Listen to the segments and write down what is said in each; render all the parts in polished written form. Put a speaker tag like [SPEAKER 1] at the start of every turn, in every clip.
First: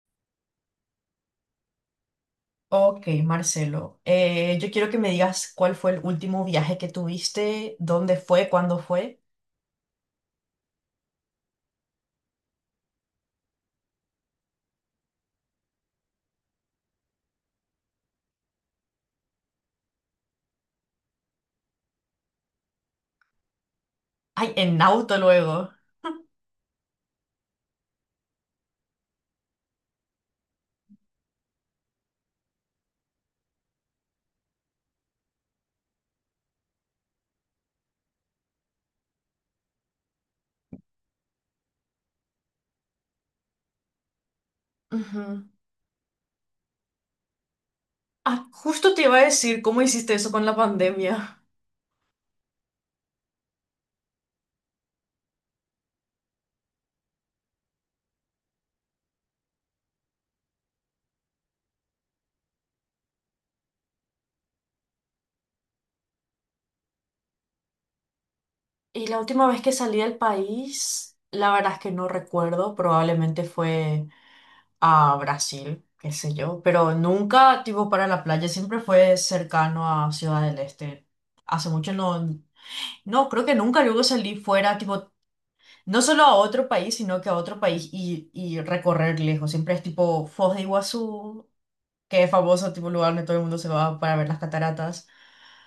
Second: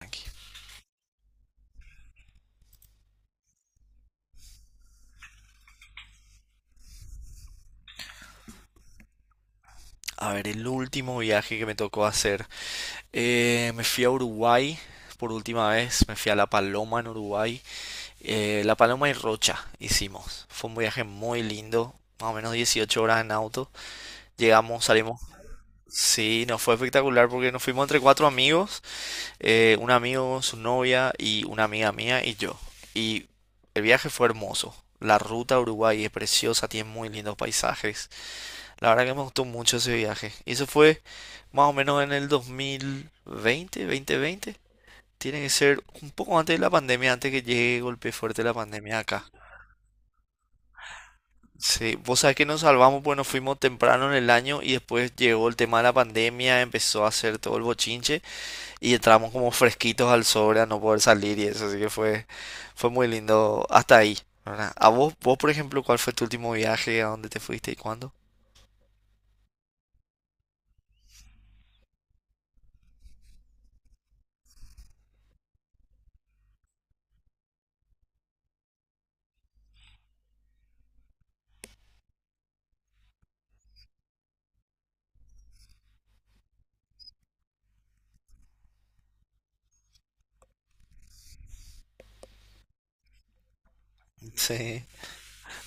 [SPEAKER 1] Aquí.
[SPEAKER 2] Ok, Marcelo, yo quiero que me digas cuál fue el último viaje que tuviste, dónde fue, cuándo fue.
[SPEAKER 1] A ver, el último viaje que me tocó hacer. Me fui a Uruguay por última vez. Me fui a La Paloma en Uruguay. La Paloma y Rocha hicimos. Fue un viaje muy lindo. Más o menos 18 horas en auto.
[SPEAKER 2] Ay, en
[SPEAKER 1] Llegamos,
[SPEAKER 2] auto
[SPEAKER 1] salimos.
[SPEAKER 2] luego.
[SPEAKER 1] Sí, nos fue espectacular porque nos fuimos entre cuatro amigos. Un amigo, su novia y una amiga mía y yo. Y el viaje fue hermoso. La ruta a Uruguay es preciosa, tiene muy lindos paisajes. La verdad que me gustó mucho ese viaje. Y eso fue más o menos en el 2020, 2020. Tiene
[SPEAKER 2] Ujú.
[SPEAKER 1] que ser un poco antes de la pandemia, antes que llegue golpe fuerte
[SPEAKER 2] Ah,
[SPEAKER 1] la
[SPEAKER 2] justo
[SPEAKER 1] pandemia
[SPEAKER 2] te iba a
[SPEAKER 1] acá.
[SPEAKER 2] decir cómo hiciste eso con la pandemia.
[SPEAKER 1] Sí, vos sabés que nos salvamos porque nos fuimos temprano en el año y después llegó el tema de la pandemia, empezó a hacer todo el bochinche y entramos como fresquitos al sobre a no poder salir y eso, así que fue muy lindo hasta ahí, ¿verdad? A vos, por ejemplo, ¿cuál fue tu último viaje? ¿A dónde te fuiste y cuándo?
[SPEAKER 2] Y la última vez que salí del país, la verdad es que no recuerdo, probablemente fue a Brasil, qué sé yo, pero nunca tipo para la playa, siempre fue cercano a Ciudad del Este. Hace mucho no, no, creo que nunca luego salí fuera, tipo no solo a otro país, sino que a otro país y recorrer lejos. Siempre es tipo Foz de Iguazú, que es famoso, tipo lugar donde todo el mundo se va para ver las
[SPEAKER 1] Sí,
[SPEAKER 2] cataratas.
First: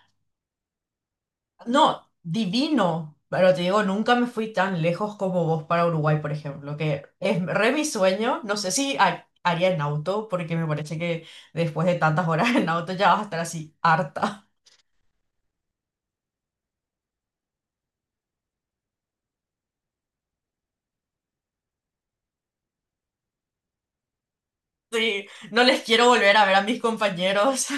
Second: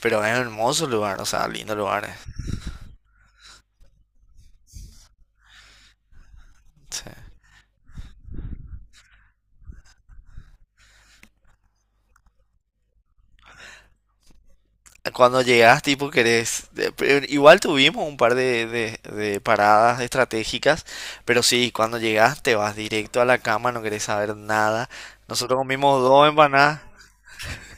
[SPEAKER 1] pero es un hermoso lugar, o sea, lindo lugar.
[SPEAKER 2] No, divino. Pero te digo, nunca me fui tan lejos como vos para Uruguay, por ejemplo, que
[SPEAKER 1] Sí.
[SPEAKER 2] es re mi sueño. No sé si haría en auto, porque me parece que después de tantas horas en auto ya vas a estar así harta.
[SPEAKER 1] Cuando llegas, tipo, querés. Igual tuvimos un par de paradas estratégicas, pero sí, cuando llegas te vas directo a la cama, no querés saber nada.
[SPEAKER 2] Sí,
[SPEAKER 1] Nosotros
[SPEAKER 2] no les
[SPEAKER 1] comimos
[SPEAKER 2] quiero
[SPEAKER 1] dos
[SPEAKER 2] volver a ver a mis
[SPEAKER 1] empanadas.
[SPEAKER 2] compañeros.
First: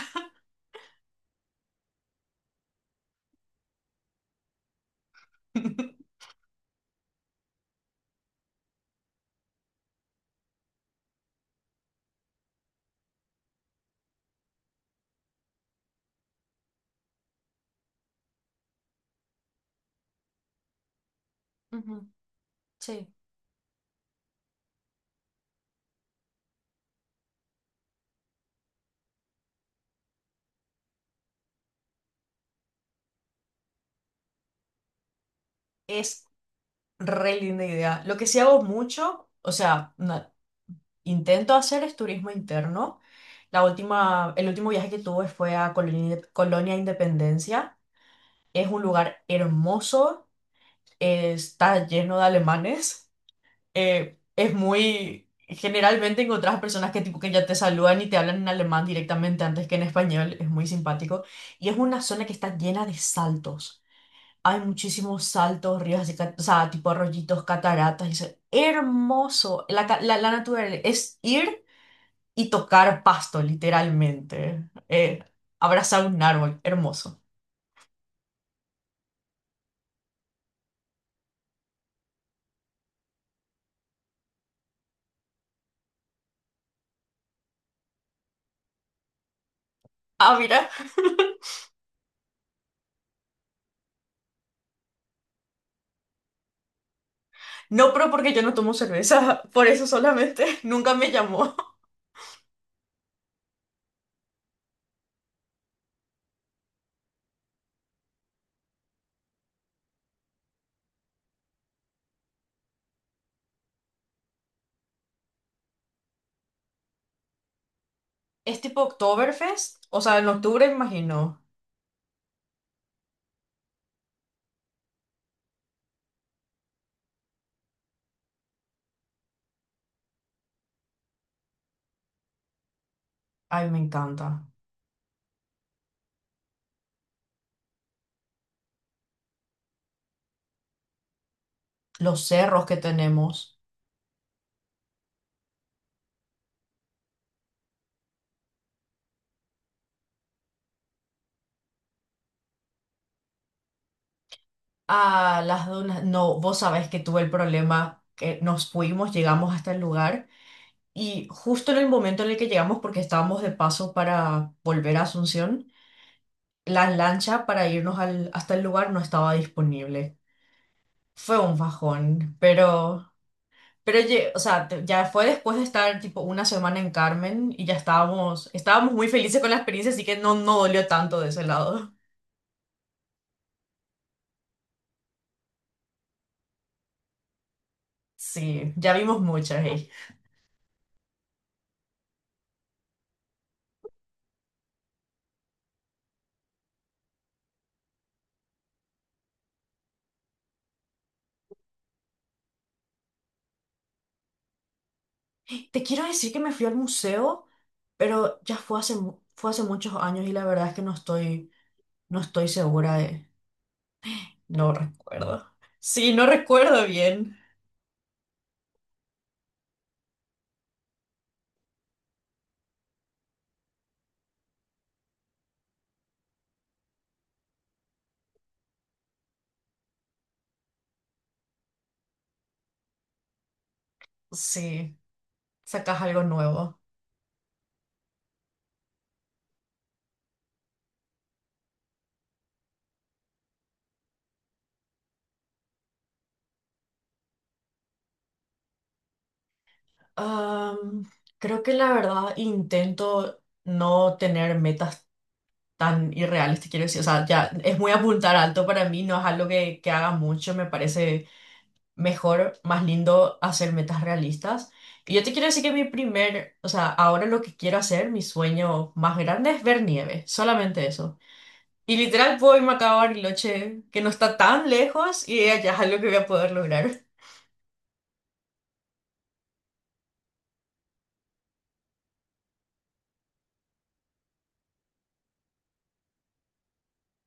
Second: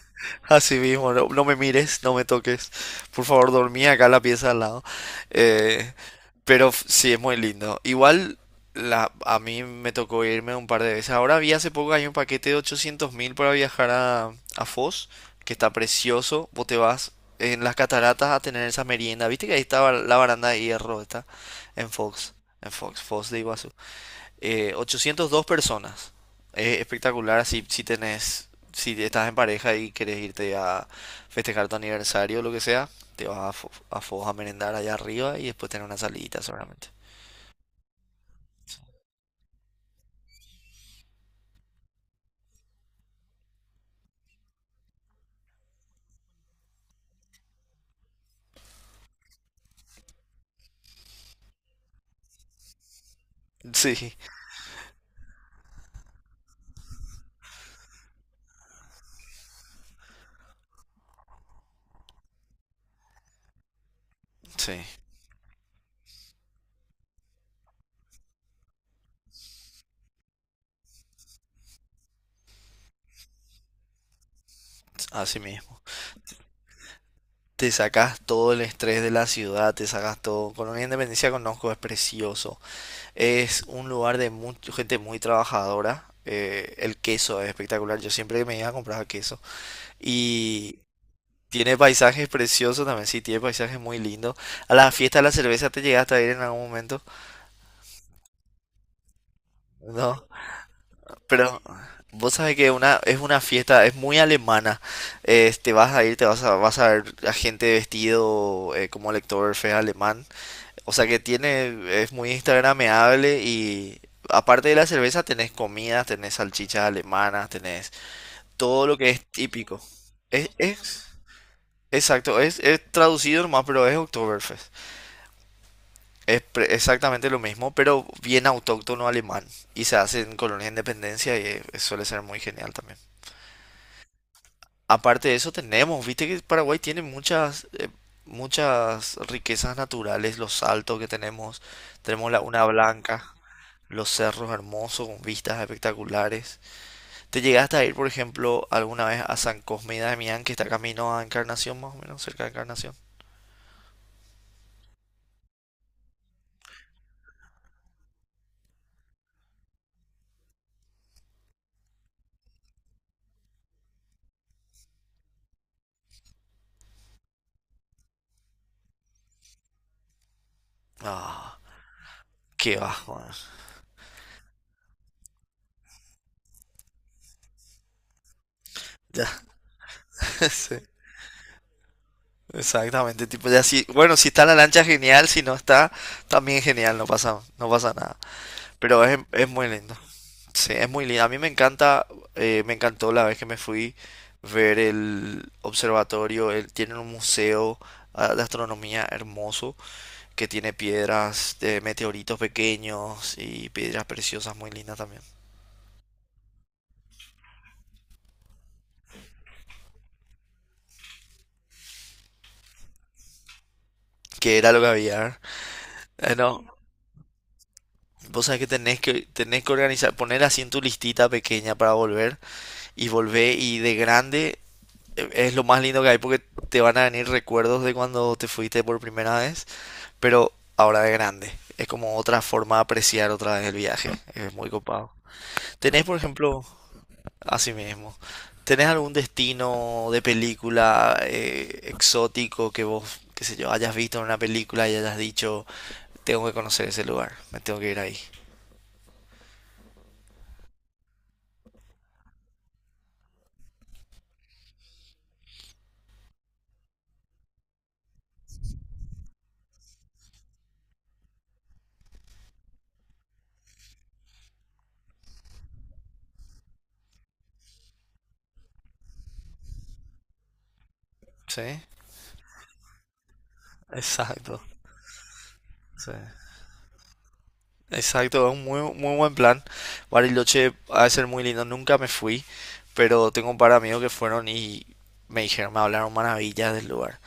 [SPEAKER 1] Así mismo, no, no me mires, no me toques. Por favor, dormí acá en la pieza al lado. Eh, pero sí, es muy lindo. Igual a mí me tocó irme un par de veces. Ahora vi hace poco que hay un paquete de 800.000 para viajar a, Foz, que está precioso. Vos te vas en las cataratas a tener esa merienda. ¿Viste que ahí estaba la baranda de hierro? Está en
[SPEAKER 2] Ujú.
[SPEAKER 1] Fox, en Fox,
[SPEAKER 2] Sí.
[SPEAKER 1] Foz de Iguazú. 802 personas. Es espectacular si tenés, si estás en pareja y querés irte a festejar tu aniversario o lo que sea, te vas a Foz a merendar allá arriba y después tener una
[SPEAKER 2] Es
[SPEAKER 1] salidita seguramente.
[SPEAKER 2] re linda idea. Lo que sí hago mucho, o sea, intento hacer es turismo interno. El último viaje que tuve fue a Colonia, Colonia Independencia. Es un lugar hermoso, está lleno de alemanes.
[SPEAKER 1] Sí,
[SPEAKER 2] Generalmente encontrás personas que, tipo, que ya te saludan y te hablan en alemán directamente antes que en español. Es muy simpático. Y es una zona que está llena de saltos. Hay
[SPEAKER 1] sí,
[SPEAKER 2] muchísimos saltos, ríos, así o sea, tipo rollitos, cataratas, y eso es hermoso. La naturaleza es ir y tocar pasto, literalmente.
[SPEAKER 1] así mismo.
[SPEAKER 2] Abrazar un árbol, hermoso.
[SPEAKER 1] Te sacas todo el estrés de la ciudad, te sacas todo. Colonia Independencia conozco, es precioso. Es un lugar de mucha gente muy trabajadora. El queso es espectacular. Yo siempre me iba a comprar queso.
[SPEAKER 2] Ah, mira,
[SPEAKER 1] Y tiene paisajes preciosos también, sí, tiene paisajes muy lindos. A la fiesta de la cerveza te llegaste a ir en algún momento,
[SPEAKER 2] no, pero porque yo no tomo cerveza, por eso
[SPEAKER 1] ¿no?
[SPEAKER 2] solamente, nunca me llamó.
[SPEAKER 1] Pero vos sabés que es una fiesta, es muy alemana. Te vas a ir, vas a ver a gente vestido como lector feo alemán. O sea que es muy instagrameable y aparte de la cerveza tenés comidas, tenés salchichas alemanas, tenés
[SPEAKER 2] Es tipo
[SPEAKER 1] todo lo que es típico.
[SPEAKER 2] Oktoberfest, o sea, en
[SPEAKER 1] Es,
[SPEAKER 2] octubre,
[SPEAKER 1] es,
[SPEAKER 2] imagino.
[SPEAKER 1] exacto, es traducido nomás, pero es Oktoberfest. Es exactamente lo mismo, pero bien autóctono alemán. Y se hace en Colonia Independencia y suele ser muy genial también.
[SPEAKER 2] Ay, me encanta.
[SPEAKER 1] Aparte de eso tenemos, viste que Paraguay tiene muchas riquezas naturales, los saltos que tenemos,
[SPEAKER 2] Los
[SPEAKER 1] tenemos la una
[SPEAKER 2] cerros que
[SPEAKER 1] Blanca,
[SPEAKER 2] tenemos.
[SPEAKER 1] los cerros hermosos con vistas espectaculares. ¿Te llegaste a ir, por ejemplo, alguna vez a San Cosme y Damián, que está camino a Encarnación, más o menos, cerca de Encarnación?
[SPEAKER 2] Ah, las dunas. No, vos sabés que tuve el problema que nos fuimos, llegamos hasta el lugar. Y justo en el momento en el que llegamos, porque estábamos de paso para volver a Asunción, la lancha para irnos hasta el lugar no estaba disponible. Fue un
[SPEAKER 1] Ah,
[SPEAKER 2] bajón,
[SPEAKER 1] qué
[SPEAKER 2] pero,
[SPEAKER 1] bajo, eh.
[SPEAKER 2] o sea, ya fue después de estar tipo una semana en Carmen y ya estábamos muy
[SPEAKER 1] Ya,
[SPEAKER 2] felices con la experiencia, así que no, no
[SPEAKER 1] sí.
[SPEAKER 2] dolió tanto de ese lado.
[SPEAKER 1] Exactamente, tipo ya si, bueno, si está la lancha genial, si no está, también genial, no pasa, no pasa nada.
[SPEAKER 2] Sí, ya
[SPEAKER 1] Pero es,
[SPEAKER 2] vimos
[SPEAKER 1] es
[SPEAKER 2] muchas
[SPEAKER 1] muy
[SPEAKER 2] ahí.
[SPEAKER 1] lindo. Sí, es muy lindo. A mí me encanta, me encantó la vez que me fui ver el observatorio. Él tiene un museo de astronomía hermoso que tiene piedras de meteoritos pequeños y piedras preciosas muy lindas también.
[SPEAKER 2] Te quiero decir que me fui al museo, pero ya fue hace, fue hace muchos años y la verdad es que no estoy segura de...
[SPEAKER 1] Que
[SPEAKER 2] No
[SPEAKER 1] era lo que había.
[SPEAKER 2] recuerdo. Sí, no
[SPEAKER 1] No,
[SPEAKER 2] recuerdo bien.
[SPEAKER 1] vos sabés que tenés que organizar, poner así en tu listita pequeña para volver y volvé y de grande es lo más lindo que hay porque te van a venir recuerdos de cuando te fuiste por primera vez, pero ahora de grande. Es como otra forma de apreciar otra vez el viaje. Es muy
[SPEAKER 2] Sí,
[SPEAKER 1] copado.
[SPEAKER 2] sacas
[SPEAKER 1] ¿Tenés, por
[SPEAKER 2] algo
[SPEAKER 1] ejemplo,
[SPEAKER 2] nuevo.
[SPEAKER 1] así mismo, tenés algún destino de película exótico que vos, qué sé yo, hayas visto en una película y hayas dicho, tengo que conocer ese lugar, me tengo que ir ahí?
[SPEAKER 2] Am, creo que la verdad intento no tener metas tan irreales, te quiero decir. O sea, ya es muy apuntar alto para mí, no es algo que haga mucho. Me parece mejor, más lindo hacer metas realistas. Y yo te quiero decir que o sea, ahora lo que quiero hacer, mi sueño más grande es ver nieve, solamente eso.
[SPEAKER 1] Sí,
[SPEAKER 2] Y literal puedo irme acá a Bariloche, que no está
[SPEAKER 1] exacto.
[SPEAKER 2] tan lejos, y allá es algo que
[SPEAKER 1] Sí.
[SPEAKER 2] voy a poder lograr.
[SPEAKER 1] Exacto, es un muy, muy buen plan. Bariloche ha de ser muy lindo. Nunca me fui, pero tengo un par de amigos que fueron y me dijeron, me hablaron maravillas del lugar.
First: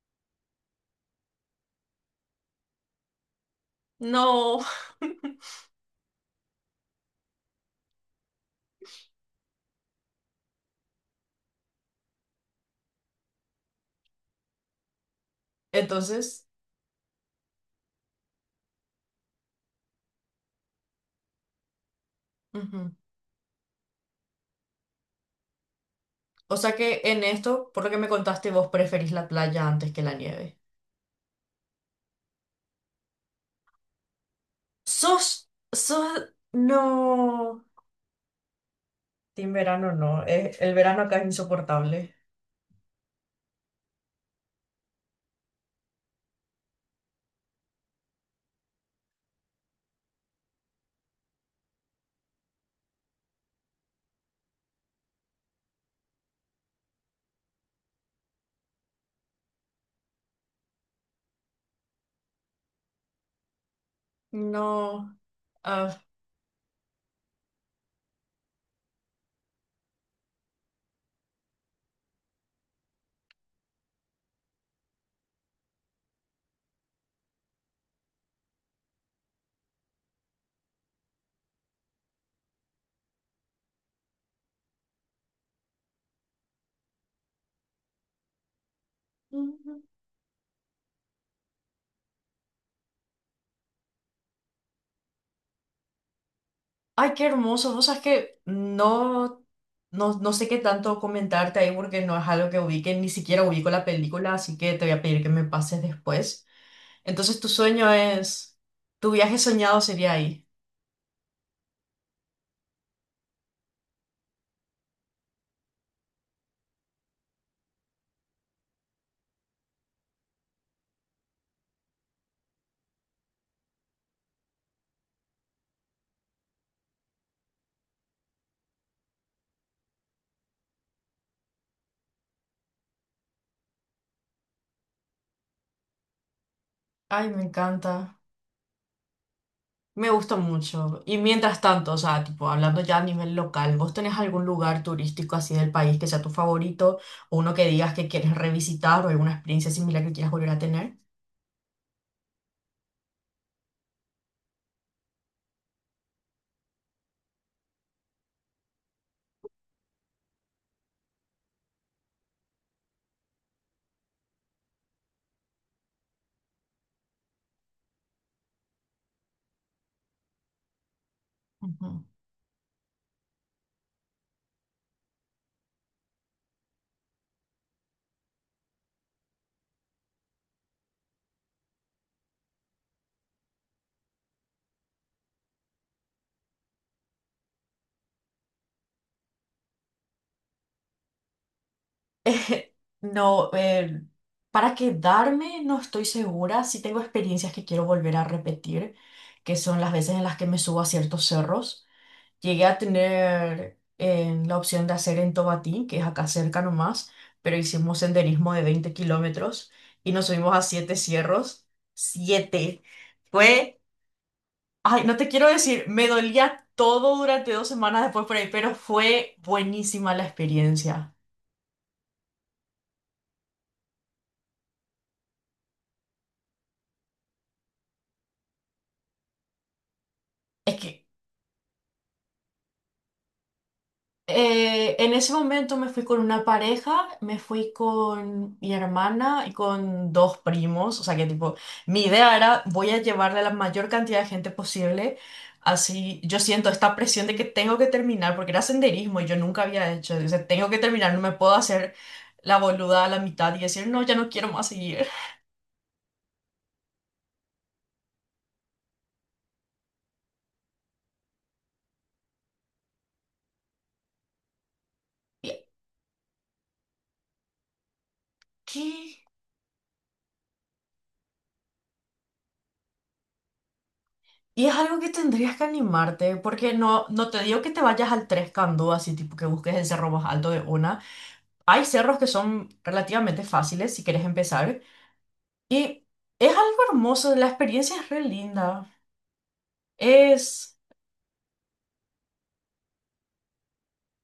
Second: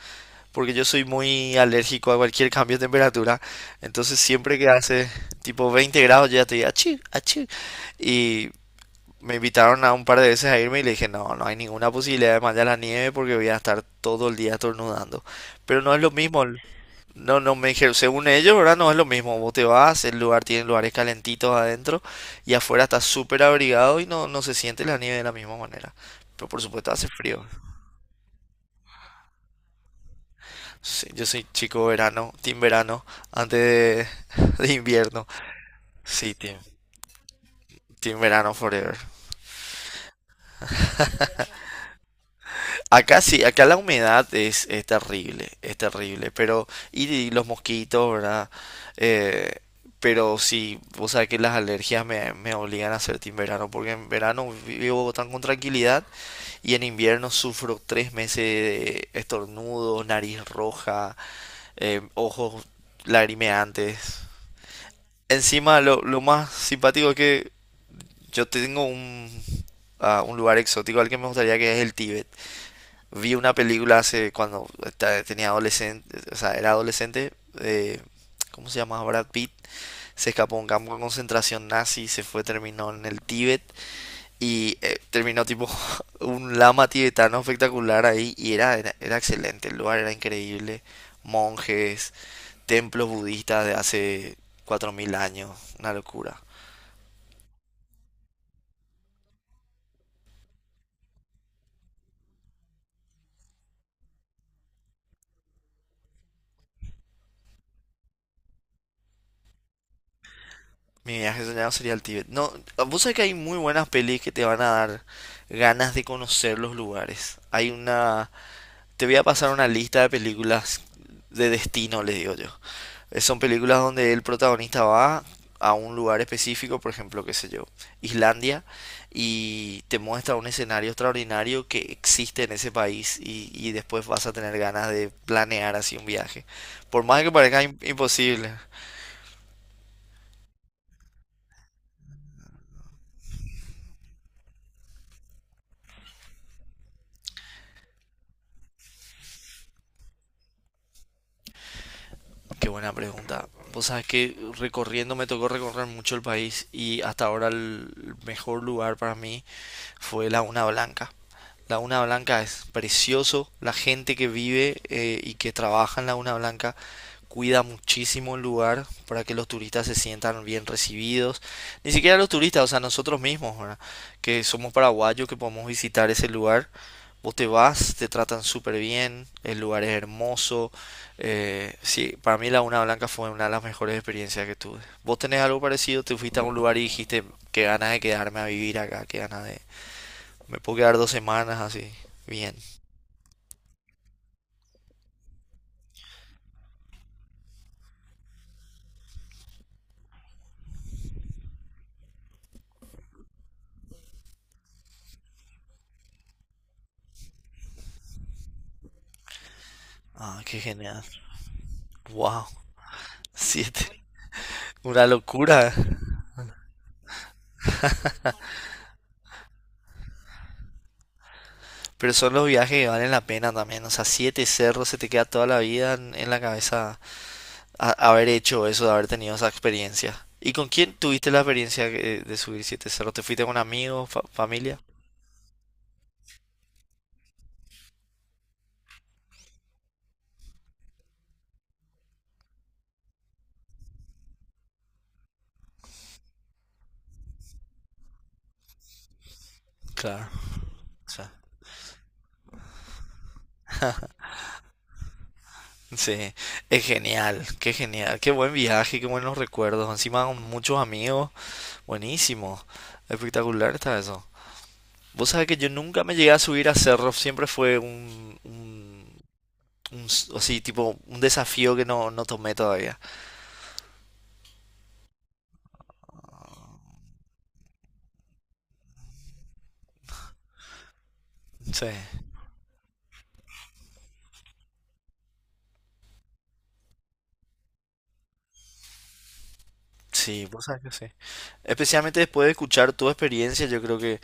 [SPEAKER 1] Porque yo soy muy alérgico a cualquier cambio de temperatura. Entonces siempre
[SPEAKER 2] No.
[SPEAKER 1] que hace tipo 20 grados yo ya te digo, achí, achí. Y me invitaron a un par de veces a irme y le dije, no, no hay ninguna posibilidad de mandar la nieve porque voy a estar todo el día estornudando. Pero no es lo mismo.
[SPEAKER 2] Entonces,
[SPEAKER 1] No, no, me dijeron, según ellos, ¿verdad? No es lo mismo. Vos te vas, el lugar tiene lugares calentitos adentro y afuera
[SPEAKER 2] ujú.
[SPEAKER 1] está súper abrigado y no, no se siente la nieve de la misma manera. Pero
[SPEAKER 2] O
[SPEAKER 1] por
[SPEAKER 2] sea
[SPEAKER 1] supuesto
[SPEAKER 2] que
[SPEAKER 1] hace
[SPEAKER 2] en
[SPEAKER 1] frío.
[SPEAKER 2] esto, por lo que me contaste, vos preferís la playa antes que la nieve.
[SPEAKER 1] Sí, yo soy chico verano, team verano, antes de, de invierno.
[SPEAKER 2] Sos,
[SPEAKER 1] Sí, team,
[SPEAKER 2] no.
[SPEAKER 1] team verano forever.
[SPEAKER 2] Team verano no, el verano acá es insoportable.
[SPEAKER 1] Acá sí, acá la humedad es terrible, es terrible, pero y los mosquitos, ¿verdad? Eh, pero sí, o sea que las alergias me obligan a hacer en verano, porque en verano vivo tan con tranquilidad y en invierno sufro 3 meses de estornudos, nariz roja, ojos lagrimeantes.
[SPEAKER 2] No.
[SPEAKER 1] Encima
[SPEAKER 2] Ah.
[SPEAKER 1] lo más simpático es que yo tengo un lugar exótico al que me gustaría que es el Tíbet. Vi una película hace cuando tenía adolescente, o sea, era adolescente, eh, ¿cómo se llama? Brad Pitt. Se escapó a un campo de concentración nazi, se fue, terminó en el Tíbet y terminó tipo un lama tibetano espectacular ahí y era excelente, el lugar era increíble. Monjes, templos budistas de hace 4.000 años, una locura.
[SPEAKER 2] Ay, qué hermoso. Vos sabés que no sé qué tanto comentarte ahí porque no es algo que ubique, ni siquiera ubico la película, así que te voy a pedir que me pases después. Entonces, tu viaje soñado sería ahí.
[SPEAKER 1] Mi viaje soñado sería el Tíbet. No, vos sabés que hay muy buenas pelis que te van a dar ganas de conocer los lugares. Hay una. Te voy a pasar una lista de películas de destino, le digo yo. Son películas donde el protagonista va a un lugar específico, por ejemplo, qué sé yo, Islandia, y te muestra un escenario extraordinario que existe en ese país y después vas a tener ganas de planear así un viaje. Por más
[SPEAKER 2] Ay,
[SPEAKER 1] que
[SPEAKER 2] me
[SPEAKER 1] parezca
[SPEAKER 2] encanta.
[SPEAKER 1] imposible.
[SPEAKER 2] Me gusta mucho. Y mientras tanto, o sea, tipo, hablando ya a nivel local, ¿vos tenés algún lugar turístico así del país que sea tu favorito? ¿O uno que digas que quieres revisitar o alguna experiencia similar que quieras volver a tener?
[SPEAKER 1] Qué buena pregunta. Vos sabés que recorriendo me tocó recorrer mucho el país y hasta ahora el mejor lugar para mí fue la una Blanca. La una Blanca es precioso, la gente que vive y que trabaja en la una Blanca cuida muchísimo el lugar para que los turistas se sientan bien recibidos. Ni
[SPEAKER 2] Ujú.
[SPEAKER 1] siquiera los turistas, o sea, nosotros mismos, ¿verdad? Que somos paraguayos, que podemos visitar ese lugar. Vos te vas, te tratan súper bien, el lugar es hermoso. Sí, para mí la una Blanca fue una de las mejores experiencias que tuve. ¿Vos tenés algo parecido? ¿Te fuiste a un lugar y dijiste que ganas de quedarme a vivir acá, que ganas de, me puedo quedar 2 semanas así? Bien.
[SPEAKER 2] Eh, No, para quedarme no estoy segura. Sí tengo experiencias que quiero volver a repetir, que son las veces en las que me subo a ciertos cerros. Llegué a tener la opción de hacer en Tobatí, que es acá cerca nomás, pero hicimos senderismo de 20 kilómetros y nos
[SPEAKER 1] Ah,
[SPEAKER 2] subimos
[SPEAKER 1] qué
[SPEAKER 2] a siete
[SPEAKER 1] genial.
[SPEAKER 2] cierros.
[SPEAKER 1] Wow.
[SPEAKER 2] ¡Siete! Fue,
[SPEAKER 1] Siete.
[SPEAKER 2] ay,
[SPEAKER 1] Una
[SPEAKER 2] no te quiero
[SPEAKER 1] locura.
[SPEAKER 2] decir, me dolía todo durante 2 semanas después por ahí, pero fue buenísima la experiencia.
[SPEAKER 1] Pero son los viajes que valen la pena también. O sea, siete cerros se te queda toda la vida en, la cabeza haber hecho eso, de haber tenido esa experiencia. ¿Y con
[SPEAKER 2] Es
[SPEAKER 1] quién
[SPEAKER 2] que
[SPEAKER 1] tuviste la experiencia de subir siete cerros? ¿Te fuiste con amigos, familia?
[SPEAKER 2] En ese momento me fui con una pareja, me fui con mi hermana y con dos primos, o sea que tipo, mi idea era voy a llevarle a la mayor cantidad de gente posible, así yo siento esta presión de que tengo que terminar, porque era senderismo y yo nunca había hecho, o
[SPEAKER 1] Claro.
[SPEAKER 2] sea, tengo que
[SPEAKER 1] O
[SPEAKER 2] terminar, no me
[SPEAKER 1] sea,
[SPEAKER 2] puedo hacer la boluda a la mitad y decir, no, ya no quiero más seguir.
[SPEAKER 1] sí. Es genial. Qué genial. Qué buen viaje, qué buenos recuerdos. Encima con muchos amigos. Buenísimo. Espectacular está eso. Vos sabés que
[SPEAKER 2] Y,
[SPEAKER 1] yo nunca me llegué a subir a cerros, siempre fue
[SPEAKER 2] ¿qué?
[SPEAKER 1] así, tipo, un desafío que no, no tomé todavía.
[SPEAKER 2] Y es algo que tendrías que animarte, porque no te digo que te vayas al Tres Candú, así tipo que busques el cerro más alto de una. Hay
[SPEAKER 1] Sí,
[SPEAKER 2] cerros que son relativamente fáciles si quieres empezar. Y es algo hermoso, la experiencia es re linda.
[SPEAKER 1] sí, vos
[SPEAKER 2] Es,
[SPEAKER 1] sabés que sí. Especialmente después de escuchar tu experiencia, yo creo que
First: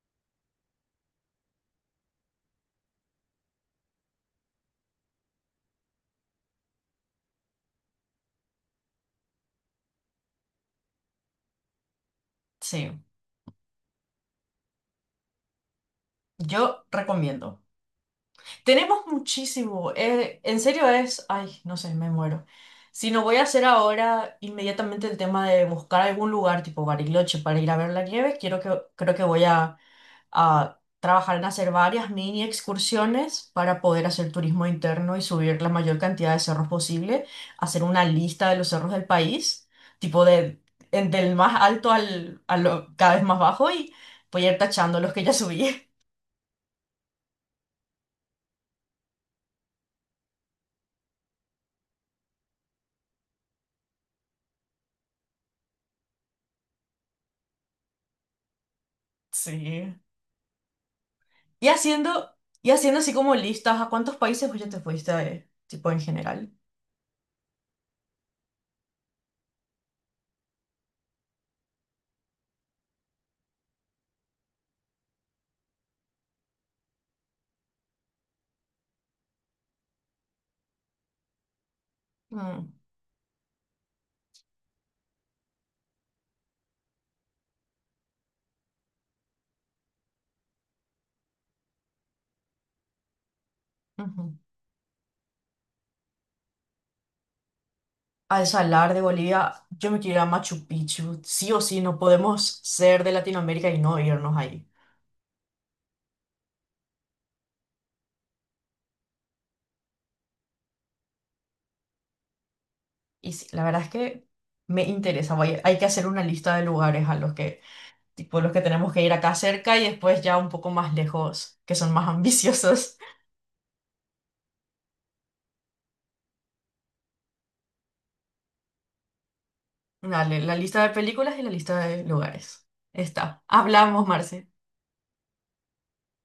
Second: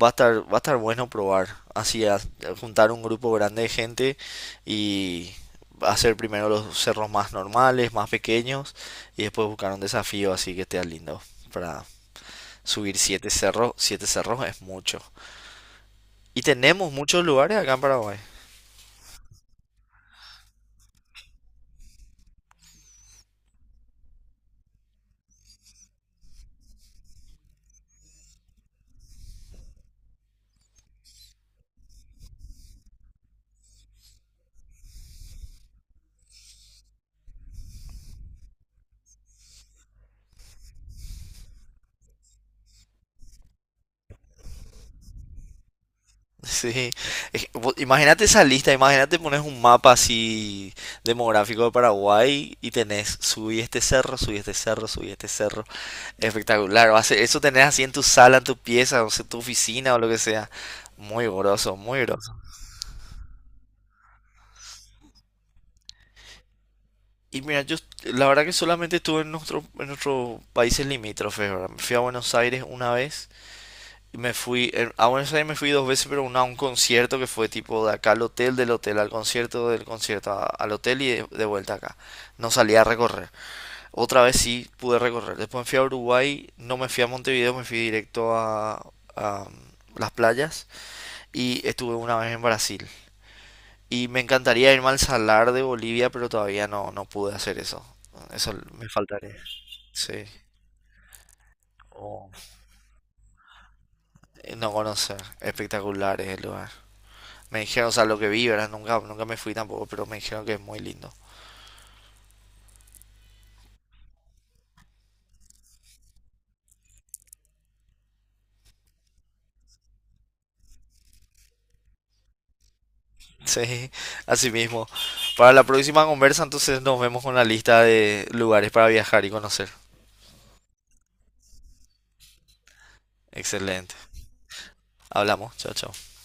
[SPEAKER 1] va a estar bueno probar, así, a juntar un grupo grande de gente y hacer primero los cerros más normales, más pequeños, y después buscar un desafío así que esté lindo para
[SPEAKER 2] sí,
[SPEAKER 1] subir siete cerros es mucho. Y
[SPEAKER 2] yo
[SPEAKER 1] tenemos muchos lugares
[SPEAKER 2] recomiendo.
[SPEAKER 1] acá en Paraguay.
[SPEAKER 2] Tenemos muchísimo, en serio es, ay, no sé, me muero. Si no voy a hacer ahora inmediatamente el tema de buscar algún lugar tipo Bariloche para ir a ver la nieve, creo que voy a trabajar en hacer varias mini excursiones para poder hacer turismo interno y subir la mayor cantidad de cerros posible, hacer una lista de los cerros del país, tipo de, del más alto al, a lo cada vez más bajo y voy a ir tachando los que ya subí.
[SPEAKER 1] Sí, es que, imagínate esa lista, imagínate pones un mapa así demográfico de Paraguay y tenés subí este cerro, subí este cerro, subí este cerro. Espectacular, eso tenés así en tu sala, en tu pieza, o sea, tu oficina
[SPEAKER 2] Sí.
[SPEAKER 1] o lo que sea. Muy
[SPEAKER 2] Y
[SPEAKER 1] groso, muy
[SPEAKER 2] haciendo,
[SPEAKER 1] groso.
[SPEAKER 2] y haciendo así como listas, ¿a cuántos países vos ya te fuiste, tipo en general?
[SPEAKER 1] Y mira, yo la verdad que solamente estuve en nuestros países limítrofes, ¿verdad? Me fui a Buenos Aires una vez. Me fui, a Buenos Aires me fui dos veces, pero una a un concierto que fue tipo de acá al hotel, del hotel al concierto, del concierto al hotel y de vuelta acá. No
[SPEAKER 2] Mm,
[SPEAKER 1] salí a recorrer. Otra vez sí pude recorrer. Después me fui a Uruguay, no me fui a Montevideo, me fui directo a las playas y estuve una vez en Brasil. Y me
[SPEAKER 2] ujú.
[SPEAKER 1] encantaría irme al Salar de Bolivia, pero todavía no, no pude hacer eso.
[SPEAKER 2] Al
[SPEAKER 1] Eso me
[SPEAKER 2] salar de
[SPEAKER 1] faltaría.
[SPEAKER 2] Bolivia, yo me quiero ir a
[SPEAKER 1] Sí.
[SPEAKER 2] Machu Picchu. Sí o sí, no
[SPEAKER 1] Oh,
[SPEAKER 2] podemos ser de Latinoamérica y no irnos ahí.
[SPEAKER 1] No conocer. Espectacular es el lugar. Me dijeron, o sea, lo que vi, ¿verdad? Nunca, nunca me fui tampoco, pero me dijeron que es muy lindo.
[SPEAKER 2] Y sí, la verdad es que me interesa. Hay que hacer una lista de lugares a los que, tipo, los que tenemos que ir acá cerca y después ya un poco más lejos, que son más ambiciosos.
[SPEAKER 1] Sí, así mismo. Para la próxima conversa, entonces nos vemos con la lista de lugares para viajar y conocer.
[SPEAKER 2] Dale, la lista de películas y la lista de lugares. Está.
[SPEAKER 1] Excelente.
[SPEAKER 2] Hablamos, Marce.
[SPEAKER 1] Hablamos. Chao, chao.